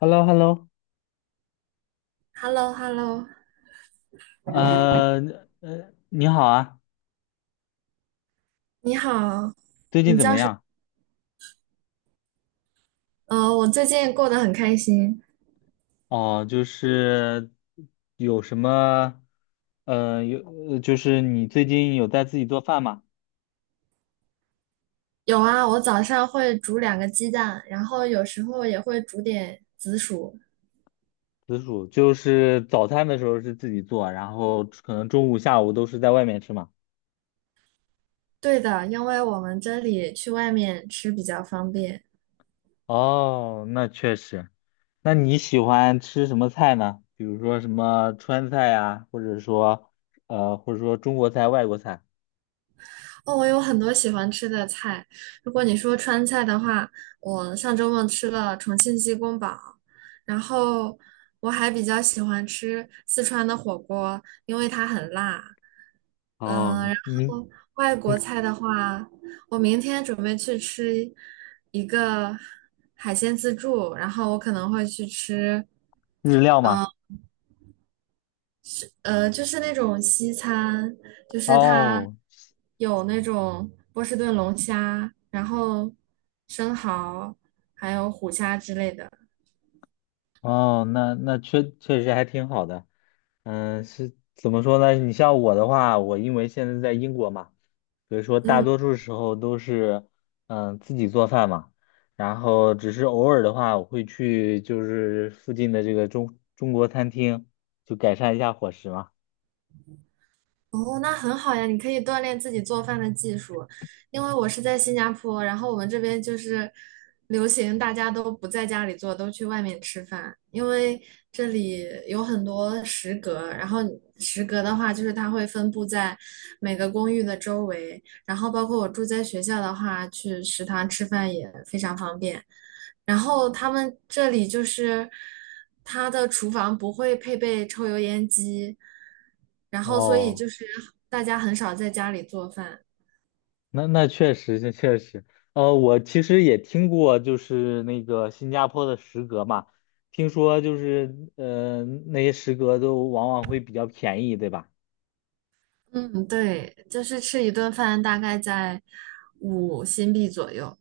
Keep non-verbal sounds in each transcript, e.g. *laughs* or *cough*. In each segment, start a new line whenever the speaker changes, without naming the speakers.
h e l l o h e l l o
h e l l o h e l l o
呃你好啊，
你好，
最近怎么样？
我最近过得很开心。
哦，就是有什么，呃，有，就是你最近有在自己做饭吗？
有啊，我早上会煮两个鸡蛋，然后有时候也会煮点紫薯。
紫薯，就是早餐的时候是自己做，然后可能中午、下午都是在外面吃嘛。
对的，因为我们这里去外面吃比较方便。
哦，那确实。那你喜欢吃什么菜呢？比如说什么川菜呀，或者说中国菜、外国菜。
哦，我有很多喜欢吃的菜。如果你说川菜的话，我上周末吃了重庆鸡公煲，然后我还比较喜欢吃四川的火锅，因为它很辣。嗯，
哦，
然
你
后外国菜的话，我明天准备去吃一个海鲜自助，然后我可能会去吃。
日料吗？
就是那种西餐，就是它
哦。
有那种波士顿龙虾，然后生蚝，还有虎虾之类的。
哦，那那确实还挺好的。嗯，是怎么说呢？你像我的话，我因为现在在英国嘛，所以说大
嗯，
多数时候都是嗯自己做饭嘛，然后只是偶尔的话，我会去就是附近的这个中国餐厅，就改善一下伙食嘛。
哦，那很好呀，你可以锻炼自己做饭的技术。因为我是在新加坡，然后我们这边就是流行大家都不在家里做，都去外面吃饭。因为这里有很多食阁，然后食阁的话，就是它会分布在每个公寓的周围，然后包括我住在学校的话，去食堂吃饭也非常方便。然后他们这里就是它的厨房不会配备抽油烟机。然后所以
哦。
就是大家很少在家里做饭。
那确实，我其实也听过，就是那个新加坡的食阁嘛，听说就是，那些食阁都往往会比较便宜，对吧？
嗯，对，就是吃一顿饭大概在5新币左右。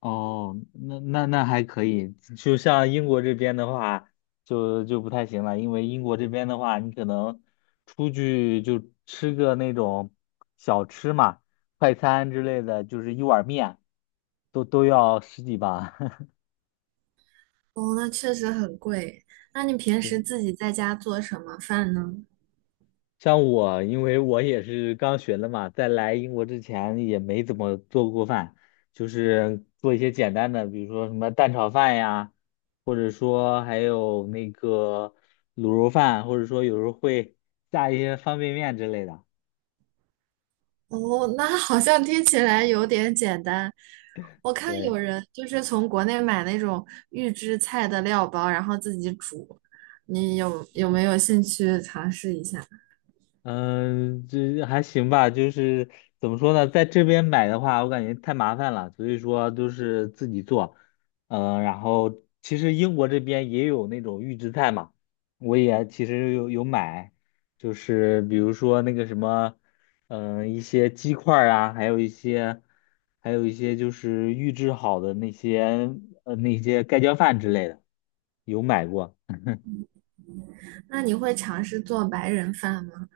哦，那还可以，就像英国这边的话，就不太行了，因为英国这边的话，你可能出去就吃个那种小吃嘛，快餐之类的，就是一碗面，都要十几吧。*laughs*
哦，那确实很贵。那你平时
对
自己在家做什么饭呢？
像我，因为我也是刚学的嘛，在来英国之前也没怎么做过饭，就是做一些简单的，比如说什么蛋炒饭呀，或者说还有那个卤肉饭，或者说有时候会下一些方便面之类的。
哦，那好像听起来有点简单。我看
对。
有人就是从国内买那种预制菜的料包，然后自己煮。你有没有兴趣尝试一下？
嗯，这还行吧，就是怎么说呢，在这边买的话，我感觉太麻烦了，所以说都是自己做。嗯，然后其实英国这边也有那种预制菜嘛，我也其实有买，就是比如说那个什么，嗯，一些鸡块儿啊，还有一些，还有一些就是预制好的那些，那些盖浇饭之类的，有买过。
那你会尝试做白人饭吗？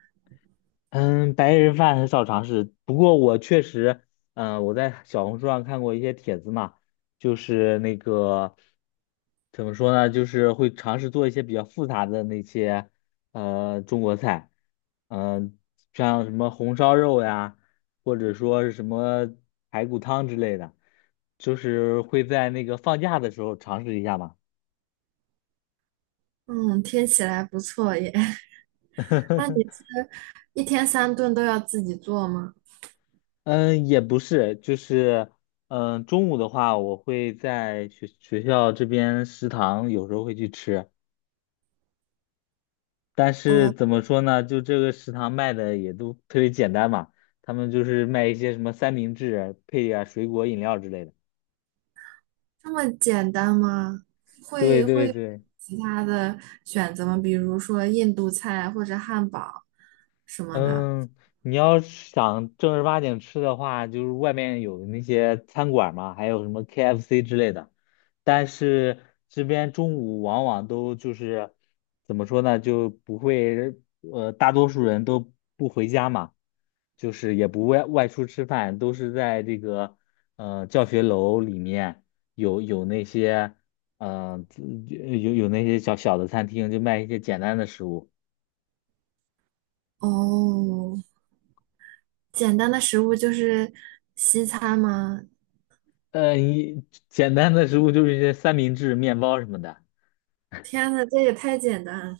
嗯，白人饭很少尝试，不过我确实，嗯、我在小红书上看过一些帖子嘛，就是那个怎么说呢，就是会尝试做一些比较复杂的那些中国菜，嗯、像什么红烧肉呀，或者说是什么排骨汤之类的，就是会在那个放假的时候尝试一下嘛。
嗯，听起来不错耶。那你
*laughs*
一天三顿都要自己做吗？
嗯，也不是，就是，嗯，中午的话，我会在学校这边食堂有时候会去吃，但是
哦，
怎么说呢，就这个食堂卖的也都特别简单嘛，他们就是卖一些什么三明治啊，配点儿水果饮料之类的。
这么简单吗？
对
会会
对
有
对。
其他的选择吗？比如说印度菜或者汉堡什么的。
嗯，你要是想正儿八经吃的话，就是外面有那些餐馆嘛，还有什么 KFC 之类的。但是这边中午往往都就是怎么说呢，就不会，呃，大多数人都不回家嘛，就是也不外出吃饭，都是在这个教学楼里面有有那些呃有那些小小的餐厅，就卖一些简单的食物。
哦，简单的食物就是西餐吗？
呃，一简单的食物就是一些三明治、面包什么的。
天呐，这也太简单了。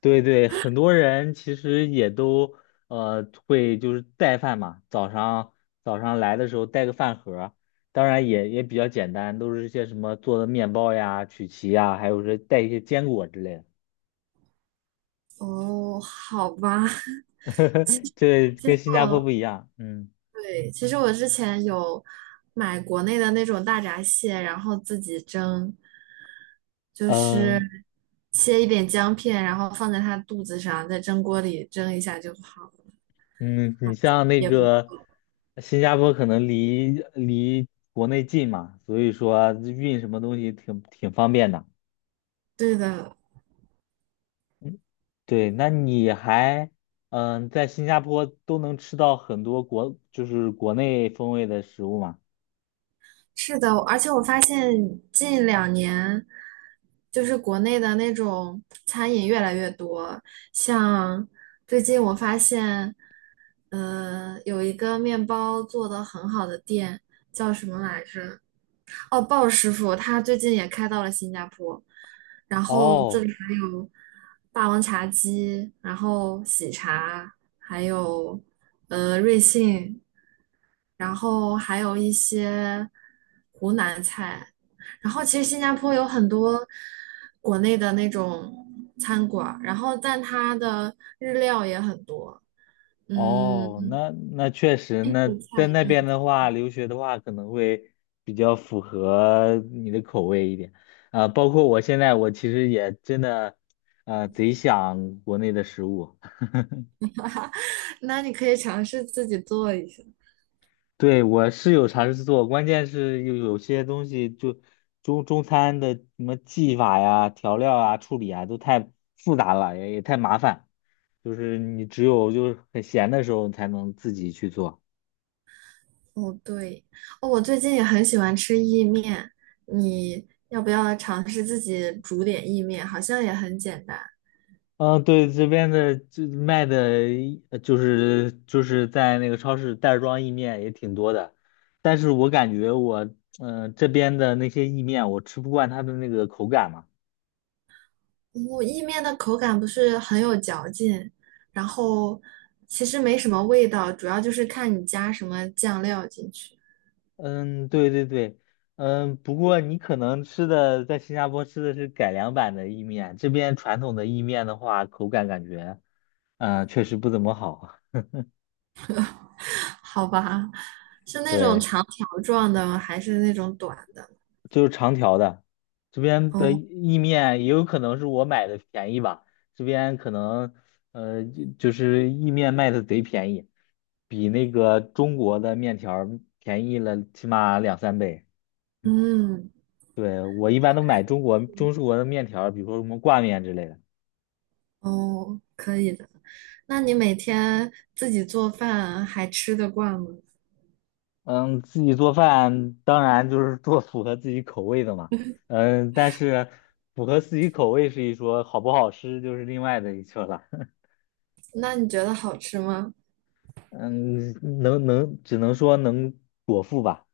对对，很多人其实也都会就是带饭嘛，早上来的时候带个饭盒儿当然也比较简单，都是一些什么做的面包呀、曲奇呀，还有是带一些坚果之类的。
哦，好吧。*laughs*
*laughs* 对，
其
跟
实
新加坡
我
不一样。嗯
对，其实我之前有买国内的那种大闸蟹，然后自己蒸，就是
嗯
切一点姜片，然后放在它肚子上，在蒸锅里蒸一下就好了，
嗯，你像那
也不
个
错。
新加坡可能离国内近嘛，所以说运什么东西挺方便的。
对的，
嗯，对，那你还嗯在新加坡都能吃到很多国就是国内风味的食物吗？
是的，而且我发现近2年就是国内的那种餐饮越来越多，像最近我发现，有一个面包做的很好的店叫什么来着？哦，鲍师傅他最近也开到了新加坡，然后这
哦
里还有霸王茶姬，然后喜茶，还有瑞幸，然后还有一些湖南菜，然后其实新加坡有很多国内的那种餐馆儿，然后但它的日料也很多，嗯，
哦，那确实，那在那边的话，留学的话可能会比较符合你的口味一点啊，包括我现在我其实也真的呃贼想国内的食物。
那你可以尝试自己做一下。
对，我是有尝试做，关键是有些东西就中餐的什么技法呀、调料啊、处理啊，都太复杂了，也太麻烦。就是你只有就是很闲的时候，你才能自己去做。
哦，对，哦，我最近也很喜欢吃意面，你要不要尝试自己煮点意面？好像也很简单。
嗯，对，这边的就卖的一呃就是就是在那个超市袋儿装意面也挺多的，但是我感觉我嗯、呃这边的那些意面，我吃不惯它的那个口感嘛。
我意面的口感不是很有嚼劲，然后其实没什么味道，主要就是看你加什么酱料进去，
嗯，对对对，嗯，不过你可能吃的在新加坡吃的是改良版的意面，这边传统的意面的话，口感感觉，嗯，确实不怎么好。
*laughs* 好吧？是那种
对，
长条状的，还是那种短的？
就是长条的，这边的
哦，
意面也有可能是我买的便宜吧，这边可能，呃，就就是意面卖的贼便宜，比那个中国的面条儿便宜了起码两三倍。
嗯，
对，我一般都买中式的面条儿比如说什么挂面之类的。
哦，可以的。那你每天自己做饭还吃得惯吗？
嗯，自己做饭当然就是做符合自己口味的嘛。嗯，但是符合自己口味是一说，好不好吃就是另外的一说了。*laughs*
那你觉得好吃吗？
嗯，只能说能果腹吧，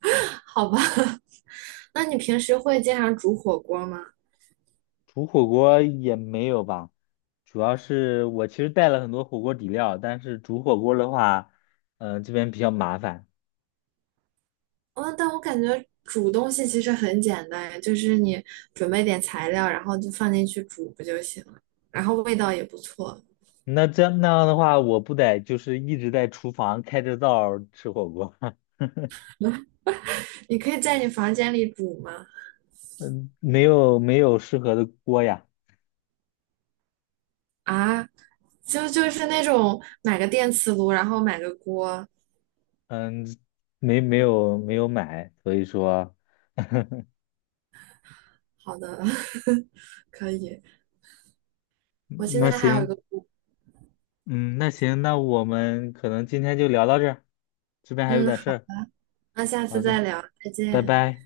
*laughs* 好吧，*laughs* 那你平时会经常煮火锅吗？
煮火锅也没有吧。主要是我其实带了很多火锅底料，但是煮火锅的话，嗯、这边比较麻烦。
嗯，但我感觉煮东西其实很简单，就是你准备点材料，然后就放进去煮不就行了？然后味道也不错。
那这样的话，我不得就是一直在厨房开着灶儿吃火锅，*laughs*
你可以在你房间里煮吗？
嗯，没有适合的锅呀。
啊，就是那种买个电磁炉，然后买个锅。
嗯，没有买，所以说，*laughs*
好的，*laughs* 可以。我现
那
在还有一
行，
个锅。
嗯，那行，那我们可能今天就聊到这儿，这边还有
嗯，
点事
好，
儿。
那下次
好
再
的，
聊，再
拜
见。
拜。